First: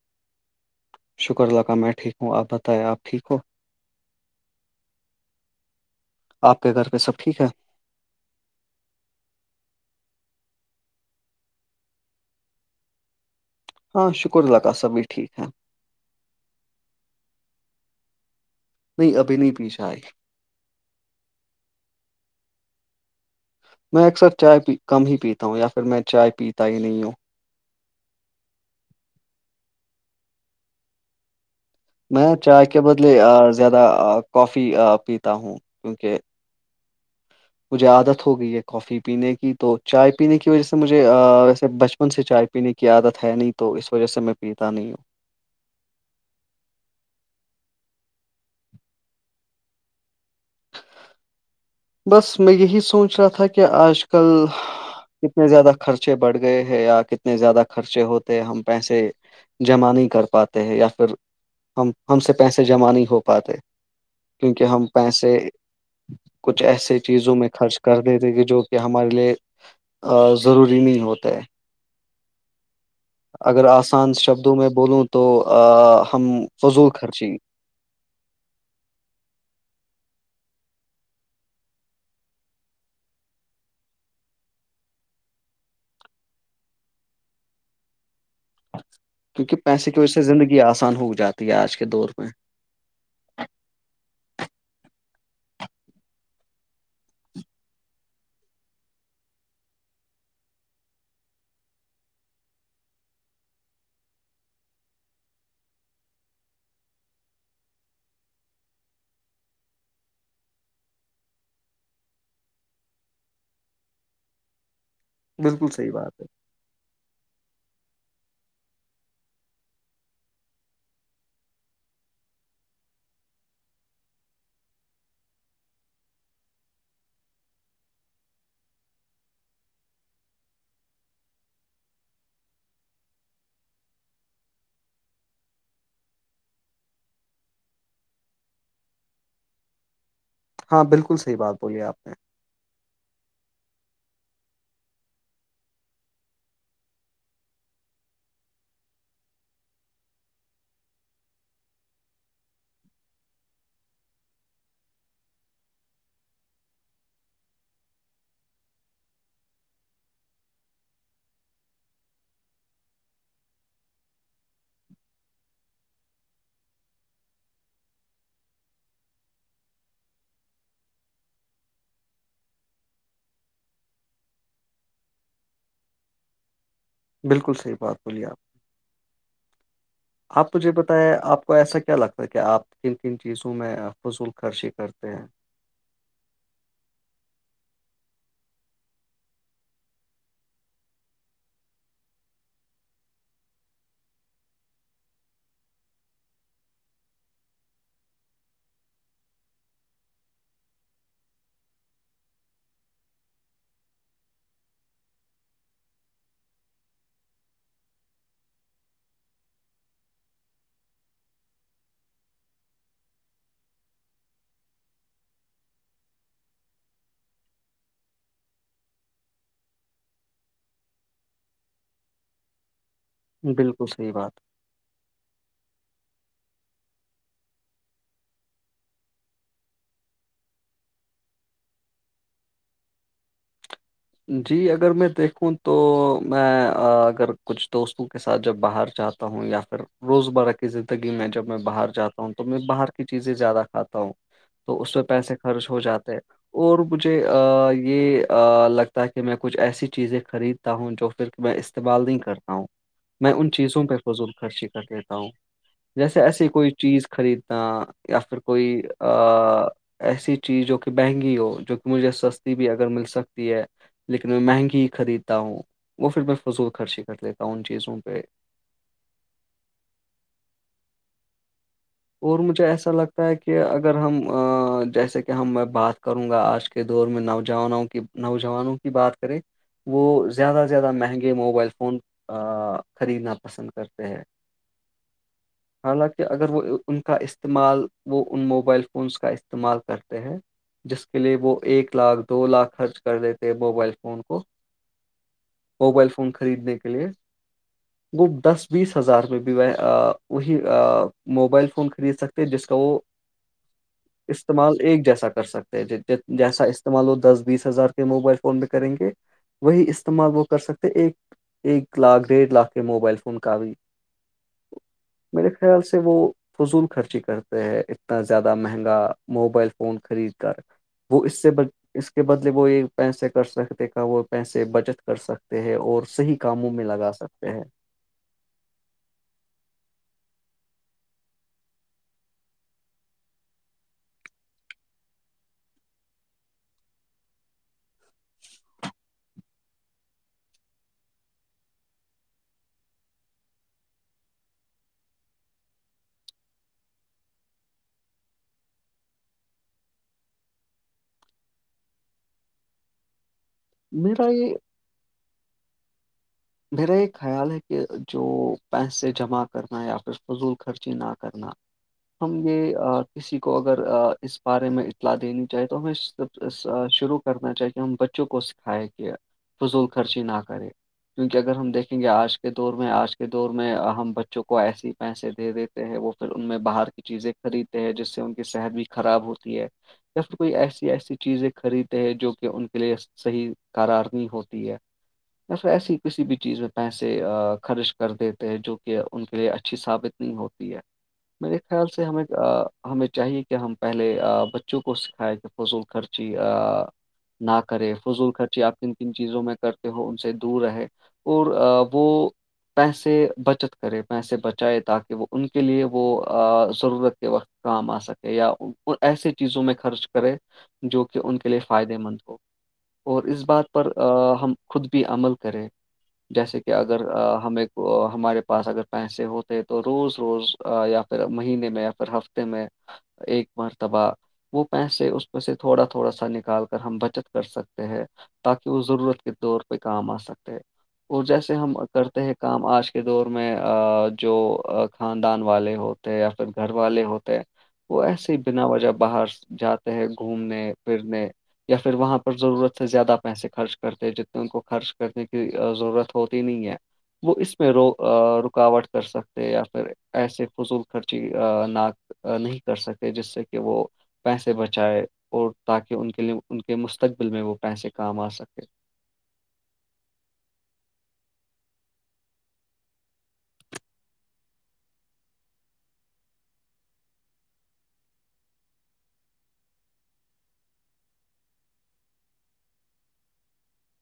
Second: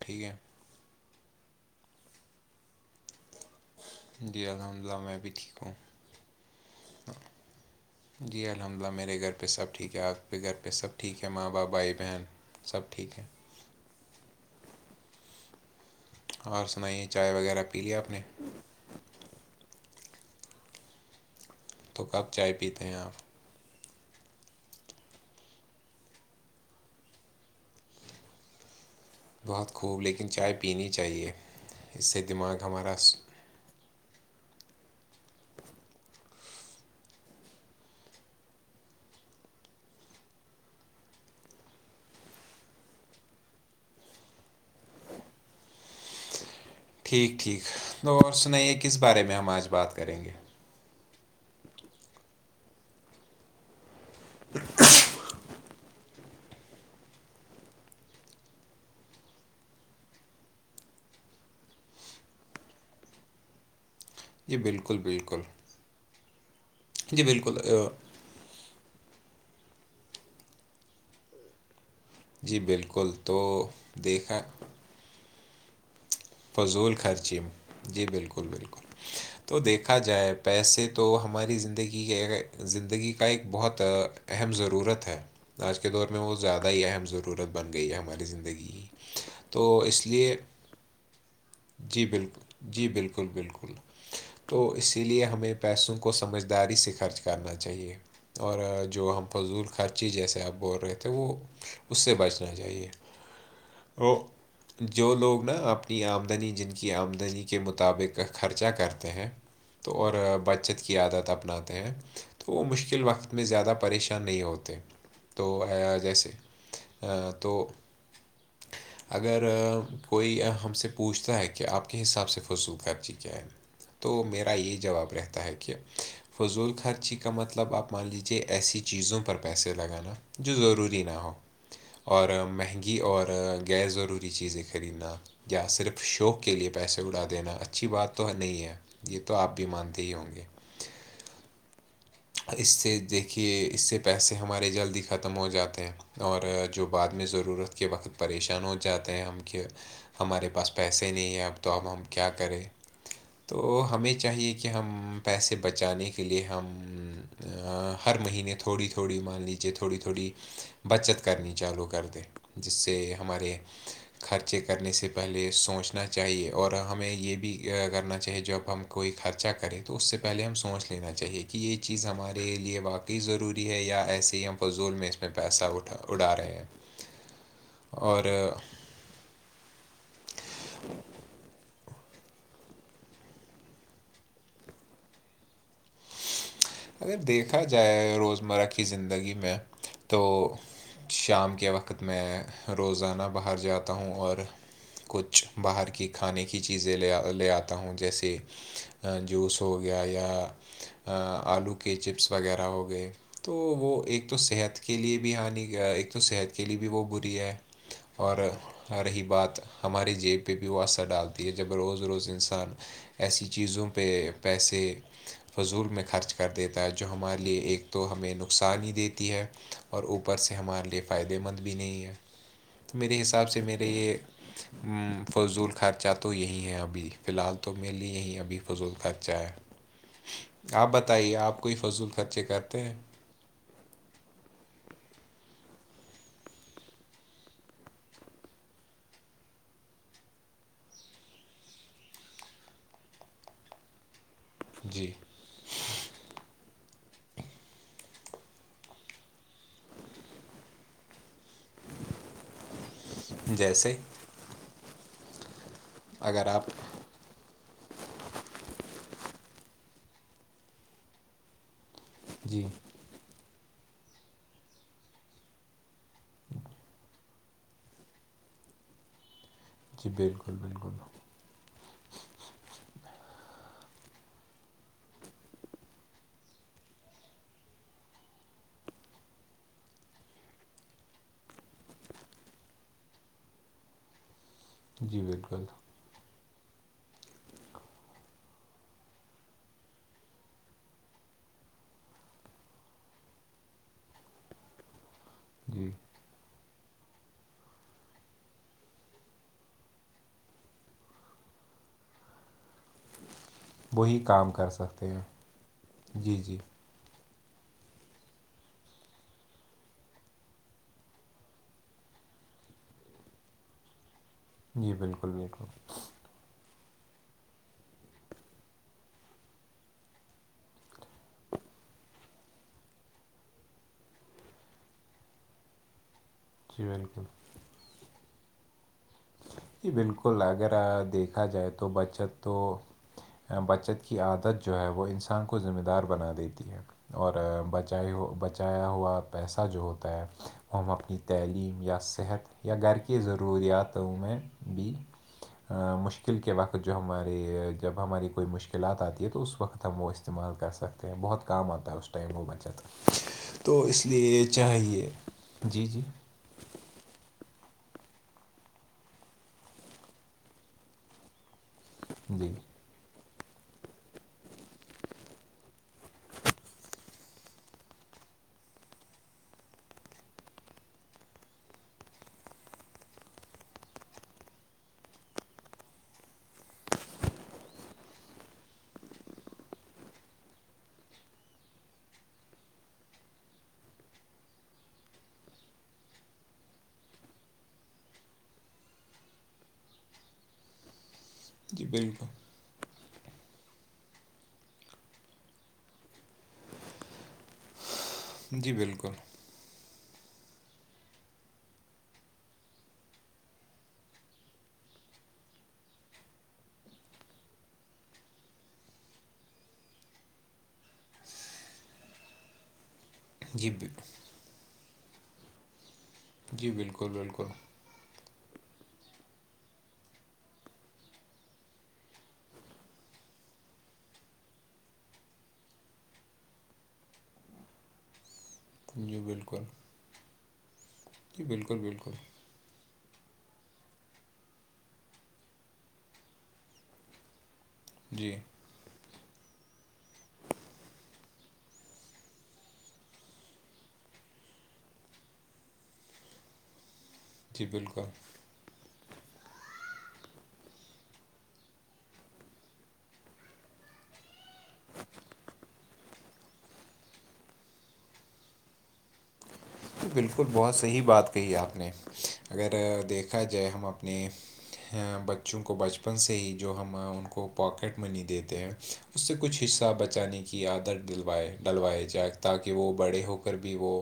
ٹھیک ہے شکر اللہ کا میں ٹھیک ہوں آپ بتائ آپ ٹھیک ہو جی الحمد للہ میں بھی ٹھیک ہوں آپ کے گھر پہ سب ٹھیک ہے جی الحمد للہ میرے گھر پہ سب ٹھیک ہے آپ کے گھر پہ سب ٹھیک ہے ماں باپ بھائی بہن سب ٹھیک ہے ہاں شکر اللہ کا بھی ٹھیک ہے اورار سنائیے چائے وغیرہ پی لیا اپ نے نہیں ابھی نہیں پی چائی تو کب چائے پیتے ہیں آپ میں اکثر چائےی کم ہی پیتا ہوں یا پھر میں چائے پیتا ہی نہیں ہوں بہت خوب لیکن چائے پینی چاہیے اس سے میں دماغ چائے کے ہمارا بدلے س- زیادہ کافی پیتا ہوں کیونکہ مجھے عادت ہو گئی ہے کافی پینے کی تو چائے پینے کی وجہ سے مجھے ویسے بچپن سے چائے پینے کی عادت ہے نہیں تو اس وجہ سے میں پیتا نہیں ہوں ٹھیک ٹھیک تو اور سنائیے کس بارے میں ہم آج بات کریں گے بس میں یہی سوچ رہا تھا کہ آج کل کتنے زیادہ خرچے بڑھ گئے ہیں یا کتنے زیادہ خرچے ہوتے ہیں ہم پیسے جمع نہیں کر پاتے ہیں یا پھر ہم ہم سے پیسے جمع نہیں ہو پاتے جی کیونکہ ہم بالکل پیسے بالکل کچھ ایسے جی چیزوں میں بالکل خرچ اہ، کر دیتے کہ جو کہ ہمارے لیے ضروری نہیں ہوتا ہے جی بالکل تو اگر آسان دیکھا شبدوں میں بولوں تو آ ہم فضول خرچی گے جی بالکل بالکل تو دیکھا جائے پیسے تو ہماری زندگی کے زندگی کا ایک بہت اہم ضرورت ہے آج کے دور میں وہ زیادہ ہی اہم ضرورت بن گئی ہے ہماری زندگی کی کیونکہ تو پیسے کی اس وجہ سے لیے زندگی آسان ہو جاتی ہے آج کے جی دور میں بالکل جی بالکل بالکل تو اسی لیے ہمیں پیسوں کو سمجھداری سے خرچ کرنا چاہیے اور جو ہم فضول خرچی جیسے آپ بول رہے تھے وہ اس سے بچنا چاہیے ا جو لوگ نا آپ کو اپنی آمدنی جن کی آمدنی کے مطابق خرچہ کرتے ہیں تو اور بچت کی عادت اپناتے ہیں تو وہ مشکل وقت میں زیادہ پریشان نہیں ہوتے تو بالکل صحیح بات ہے جیسے تو اگر کوئی ہم سے پوچھتا ہے کہ آپ کے حساب سے فضول خر جی کیا ہے نا تو میرا یہ جواب رہتا ہے کہ فضول خرچی کا مطلب آپ مان لیجیے ایسی چیزوں پر پیسے لگانا جو ضروری نہ ہو اور مہنگی اور غیرضروری چیزیں خریدنا یا صرف شوق کے لیے پیسے اڑا دینا اچھی بات تو نہیں ہے یہ تو آپ بھی مانتے ہی ہوں گے ہاں بالکل صحیح بات بولی آپ نے اس سے دیکھیے اس سے پیسے ہمارے جلد ہی ختم ہو جاتے ہیں اور جو بعد میں ضرورت کے وقت پریشان ہو جاتے ہیں ہم کے ہمارے پاس پیسے نہیں ہیں اب تو ہمب ہم کیا کریں تو ہمیں چاہیے کہ ہم پیسے بچانے کے لیے ہم ہر مہینے تھوڑی تھوڑی مان لیجیے تھوڑی تھوڑی بچت کرنی چالو کر دیں جس سے ہمارے خرچے کرنے سے پہلے سوچنا چاہیے اور ہمیں یہ بھی کرنا چاہیے جب ہم کوئی خرچہ کرے تو اس سے پہلے ہم سوچ لینا چاہیے کہ یہ چیز ہمارے لیے واقعی کی ضروری ہے یا ایسے ہی ہم فضول میں اس میں پیسہ اٹھا اڑا رہے ہیں بالکل صحیح بات اور بولی آپ آ، نے آپ توجھے بتیا آپ کو ایسا کیا لگتا ہے کہ آپ کن کن چیزوں میں فضول خرشی کرتے ہیں اگر دیکھا جائے روزمرہ کی زندگی میں تو شام کے وقت میں روزانہ باہر جاتا ہوں اور کچھ باہر کی کھانے کی چیزیں لے لے آتا ہوں جیسے جوس ہو گیا یا آلو کے چپس وغیرہ ہو گئے تو وہ ایک تو صحت کے لیئے بھی ہانی ایک تو صحت کے لیے بھی وہ بری ہے اور آ رہی بات ہماری جیب پہ بھی وہ اثر ڈالتی ہے جب روز روز انسان ایسی چیزوں پہ پیسے فضول میں خرچ کر دیتا ہے جو ہمارے لیے ایک تو ہمیں نقصان ہی دیتی ہے اور اوپر سے ہمارے لیے فائدے مند بھی نہیں ہے تو میرے حساب سے بالکل میرے صحیح یہ بات فضول خرچہ تو یہیں ہے ابھی فی الحال تو میرے لیے یہیں ابھی فضول خرچہ ہے آپ بتائیے آپ کوئی فضول خرچے کرتے ہیں جی اگر میں دیکھوں تو میں اگر کچھ دوستوں کے ساتھ جب باہر جات ہوں یا پھر روزمرہ کی زندگی میں جب میں باہر جاتا ہوں تو میں باہر کی چیزیں زیادہ کھاتا ہوں تو اس پہ جی پیسے خرچ ہو جاتے اور مجھے یہ لگ تہ میں کچھ ایسی چیزیں خریدتا ہوں جو پھر میں استعمال نہیں کرتا ہوں میں ان چیزوں جیسے پہ فضول خرچی کر لیتا ہوں جیسے اگر ایسی آپ کوئی چیز خرید یا پھر کوئی ایسی چیز جو کہ مہنگی ہو جو مجھے سستی جی بھی اگر مل سکتی ہے لیکن میں مہنگی ہی خریدتا ہوں وہ پھر میں فضول خرچی کر لیتا ہوں ان چیزوں پہ جی بالکل بالکل اور مجھے ایسا لگتا ہے کہ اگر ہم جیسے کہ ہم میں بات کروں گا آج کے دور میں نوجوانوں کی نوجوانوں کی بات کریں وہ زیادہ سے زیادہ مہنگے موبائل فون خریدنا پسند پسند کرتے ہیں جی بالکل حالانکہ اگر وہ ان کا استعمال وہ ان موبائل فونس کا استعمال کرتے ہیں جس کے لیے وہ ایک لاکھ دو لاکھ خرچ کر لیتے موبائل فون کو جی موبائل فون خریدنے کے لیے وہ دس بیس ہزار میں بھی وہی موبائل فون خرید سکتے جس کا وہ وہی کام کر استعمال ایک سکتے ہیں جیسا کر سکتے ہیں جی جی جیسا استعمال وہ دس بیس ہزار کے موبائل فون پ کریں گے وہی استعمال وہ کر سکتے ایک ایک لاکھ ڈیڑھ لاکھ کے موبائل فون کا بھی جی بالکل میرے بالکل خیال سے وہ فضول خرچی کرتے ہیں اتنا زیادہ مہنگا موبائل فون خرید کر وہ اس سے بل اس کے بدلے وہ ایک پیسے کر سکتے کا وہ پیسے بچت کر سکتے ہیں اور صحیح کاموں میں جی لگا بالکل سکتے ہیں ج بالکل اگر دیکھا جائے تو بچت تو بچت کی عادت جو ہے وہ انسان کو ذمہ دار بنا دیتی ہے اور بچت چ ہو بچایا ہوا پیسہ جو ہوتا ہے ہم اپنی تعلیم یا صحت یا گھر کی ضروریاتوں میں بھی مشکل کے وقت جو ہماری جب ہماری کوئی مشکلات آتی ہے تو اس وقت ہم وہ اس استعمال کر سکتے ہیں بہت کام آتا ہے اس ٹائم وہ بچت تو اس میرا لیے یہ چاہیے جی جی میرا یہ خیال ہے کہ جو پیسے جمع کرنا یا پھر فضول خرچی نہ کرنا ہم جی نے کسی کو اگر اس بارے میں اطلاع دینی چاہے تو ہمیں شروع کرنا چاہے ان بچوں کو کھائے کہ فضول خرچی نہ کرے کیونکہ اگر ہم دیکھیں گے آج کے دور میں آج کے دور میں ہم بچوں کو ایسے پیسے دے دیتے وہ پھر ان میں باہر کی چیزیں خریدتے ہیں جس سے ان کی صحت بھی خراب ہوتی ہے یا کوئی ایسی ایسی چیزیں خریدتے ہیں جو کہ ان کے لیے صحیح قارار نہیں ہوتی ہے نہ ایسی کسی بھی چیز میں پیسے خرچ کر دیتے ہیں جو کہ ان کے لیے اچھی ثابت نہیں ہوتی ہے میرے جی خیال سے ہمیں بالکل ہمیں چاہیے کہ ہم پہلے بچوں کو سکھائے کہ فضول خرچی نہ کرے فضول خرچی جی آپ کن بالکل کن چیزوں میں کرتے ہو ان سے دور رہے اور وہ پیسے بچت کرے پیسے بچائے تاکہ وہ ان کے لیے وہ ضرورت کے وقت کام آ سکے یا ایسے چیزوں میں خرچ کرے جو کہ ان کے لیے فائدہ مند ہو اور اس جی بات پر ہم خود بھی عمل کریں جیسے کہ جی اگر بالکل بالکل ہمیں ہمارے پاس اگر پیسے ہوتے تو روز روز یا پھر مہینے میں یا پھر ہفتے میں ایک مرتباہ وہ پیسے اس میں سے تھوڑا تھوڑا سا نکال کر ہم بچت کر سکتے ہیں تاکہ وہ جی ضرورت کے طور بالکل پہ کام آ سکتے اور جی جیسے ہم بالکل بالکل کرتے ہیں کام آج کے دور میں جو خاندان والے ہوتے یا پھر گھر والے ہوتے وہ ایسے جی ہی بنا وجہ باہر جاتے ہیں گھومنے پھرنے یا پھر وہاں پر ضرورت سے زیادہ پیسے خرچ کرتے ہیں جتنے ان کو خرچ کرنے ضرورت ہوتی نہیں ہے وہ اس جی میں رو بالکل رکاوٹ کر سکتے یا پھر ایسے فضول خرچی نہ نہیں کر سکے جس سے کہ وہ پیسے بچائے اور تاکہ ان کے لیے ان کے مستقبل میں وہ پیسے کام آ سکے بالکل بہت صحیح بات کہی آپ نے اگر دیکھا جائے ہم اپنے بچوں کو بچپن سے ہی جو ہم ان کو پاکٹ منی دیتے ہیں اس سے کچھ حصہ بچانے کی عادت ڈلوائے ڈلوائے جائے تاکہ وہ بڑے ہو کر بھی وہ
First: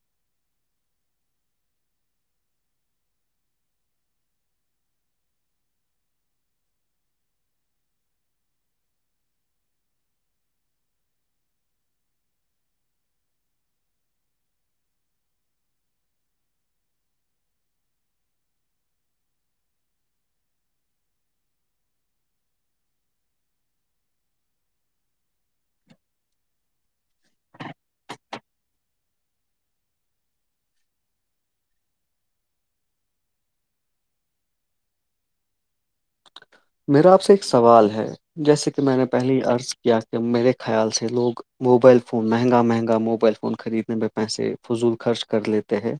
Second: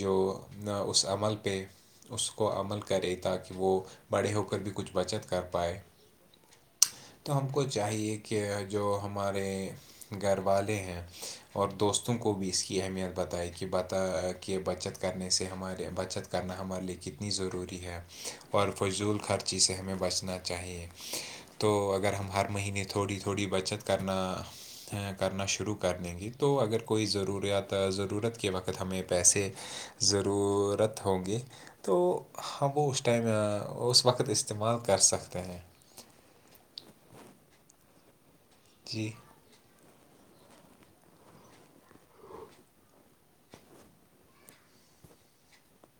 جو نہ اس عمل پہ اس کو عمل کرے تاکہ وہ بڑے ہو کر بھی کچھ بچت کر پائے تو ہم کو چاہیے کہ جو ہمارے گھر والے ہیں اور دوستوں کو بھی اس کی اہمیت بتائی کہ بتا کہ بچت کرنے سے ہمارے بچت کرنا ہمارے لیے کتنی ضروری ہے اور فضول خرچی سے ہمیں بچنا چاہیے تو اگر ہم ہر مہینے تھوڑی تھوڑی بچت کرنا کرنا شروع کر دیں گے تو اگر کوئی ضروریات ضرورت کے وقت ہمیں پیسے ضرورت ہوں گی تو ہم وہ اس ٹائم اس وقت استعمال کر سکتے ہیں میرا آپ سے ایک سوال ہے جیسے کہ میں نے جی پہلی عرض کہ میرے خیال سے لوگ موبائل فون مہنگا مہنگا موبائل خریدنے میں پیسے فضول خرچ کر لیتے ہیں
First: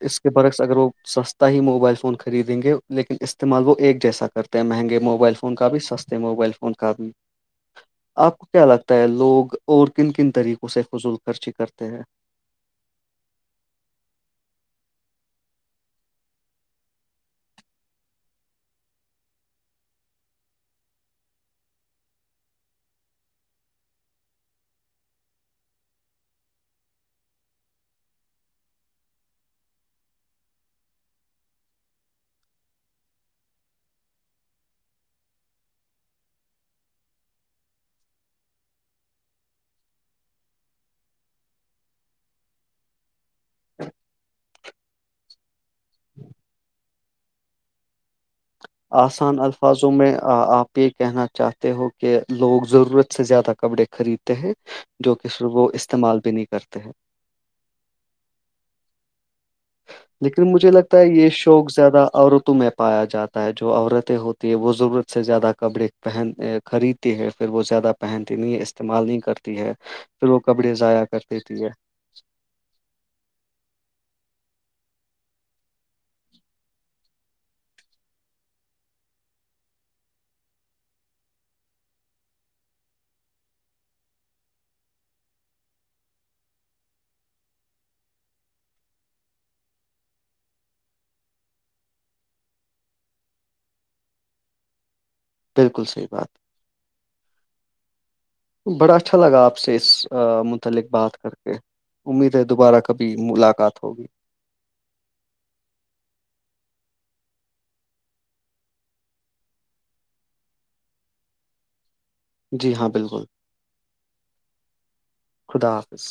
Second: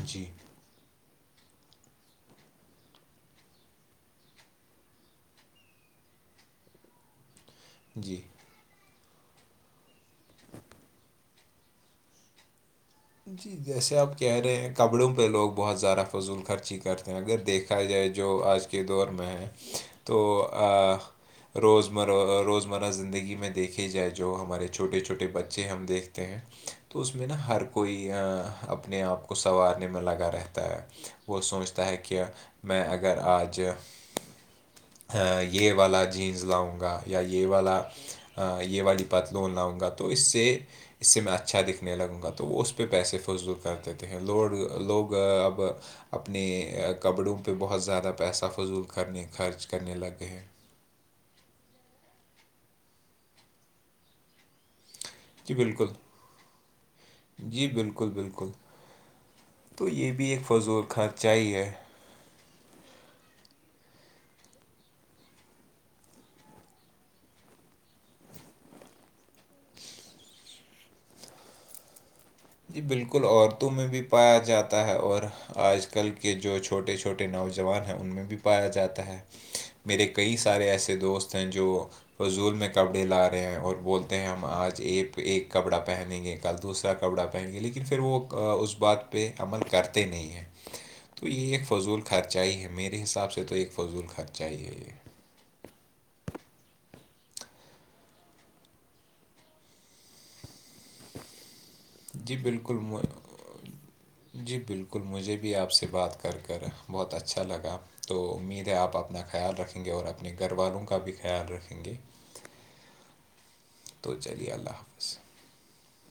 اسکے جی بر اگر وہ سستا ہی موبائل فون خریدیں گے لیکن استعمال وہ ایک جیسا کرتے ہیں مہنگے موبائل فون کا بھی سستے موبائل فون کا بھی جی آپ کیا لگتا ہے لوگ اور کن کن طریقوں سے فضول خرچی کرتے ہیں جی جیسے آپ کہہ رہے ہیں کپڑوں پہ لوگ بہت زیادہ فضول خرچی کرتے ہیں اگر دیکھ دکھیا جائے جو آج کے دور میں ہے تو روزمرہ روزمرہ زندگی میں دیکھھی جائے جو ہمارے چھوٹے چھوٹے بچے ہم دیکھتے ہیں تو اس میں نا ہر کوئی ا اپنے آپ کو سنوارنے میں لگا رہتا ہے وہ سوچتا ہے کہ میں اگر آج یہ والا جینس لاؤں گا یا یہ والا یہ والی پات لون لاؤں گا تو اس سے اس سے میں اچھا دکھنے لگوں گا تو تو وہ اس پہ پیسے فضول کر دیتے ہیں لوڈ لوگ اب اپنے کپڑوں پہ بہت زیادہ پیسہ فضول کرنے آسان خرچ الفاظوں کرنے لگ میں گے ہیں آپ یہ کہنا چاہتے ہو کہ لوگ ضرورت سے زیادہ کپڑے خریدتے ہیں جو کہ پر جی وہ بالکل استعمال بھی نہیں کرتے ہیں جی بالکل بالکل تو یہ بھی ایک لیکن مجھے فضول لگتا ہے یہ خرچہ ہی شوق ہے زیادہ عورتوں میں پایا جاتا ہے جو عورتیں ہوتی ہے وہ ضرورت سے زیادہ کپڑے پہن خریدتی ہیں پھر وہ زیادہ پہنتی نہیں استعمال نہیں کرتی ہے پھر وہ کپڑے ضائع کر دیتی ہے جی بالکل عورتوں میں بھی پایا جاتا ہے اور آج کل کے جو چھوٹے چھوٹے نوجوان ہیں ان میں بھی پایا جاتا ہے میرے کئی سارے ایسے دوست ہیں جو فضول میں کپڑے لا رہے ہیں اور بولتے ہیں ہم آج ایک ایک کپڑا پہنیں گے کل دوسرا کپڑا پائیں گے لیکن پھر وہ اس بات پہ عمل کرتے نہیں ہیں تو یہ ایک فضول خرچہ ہی ہے میرے حساب سے تو ایک فضول خرچہ ہی ہے یہ بالکل صحیح بات بڑا اچھا لگا آپ سے اس متعلق بات کر کے امید جی ہے دوبارہ بالکل کبھی ملاقات ہوگی جی بالکل مجھے بھی آپ سے بات کر کر بہت اچھا لگا تو امید ہے آپ اپنا خیال رکھیں یں گے اور اپنے گھر والوں کا بھی خیال رکھیں گے جی ہاں بالکل تو چلیے اللہ حافظ خدا حافظ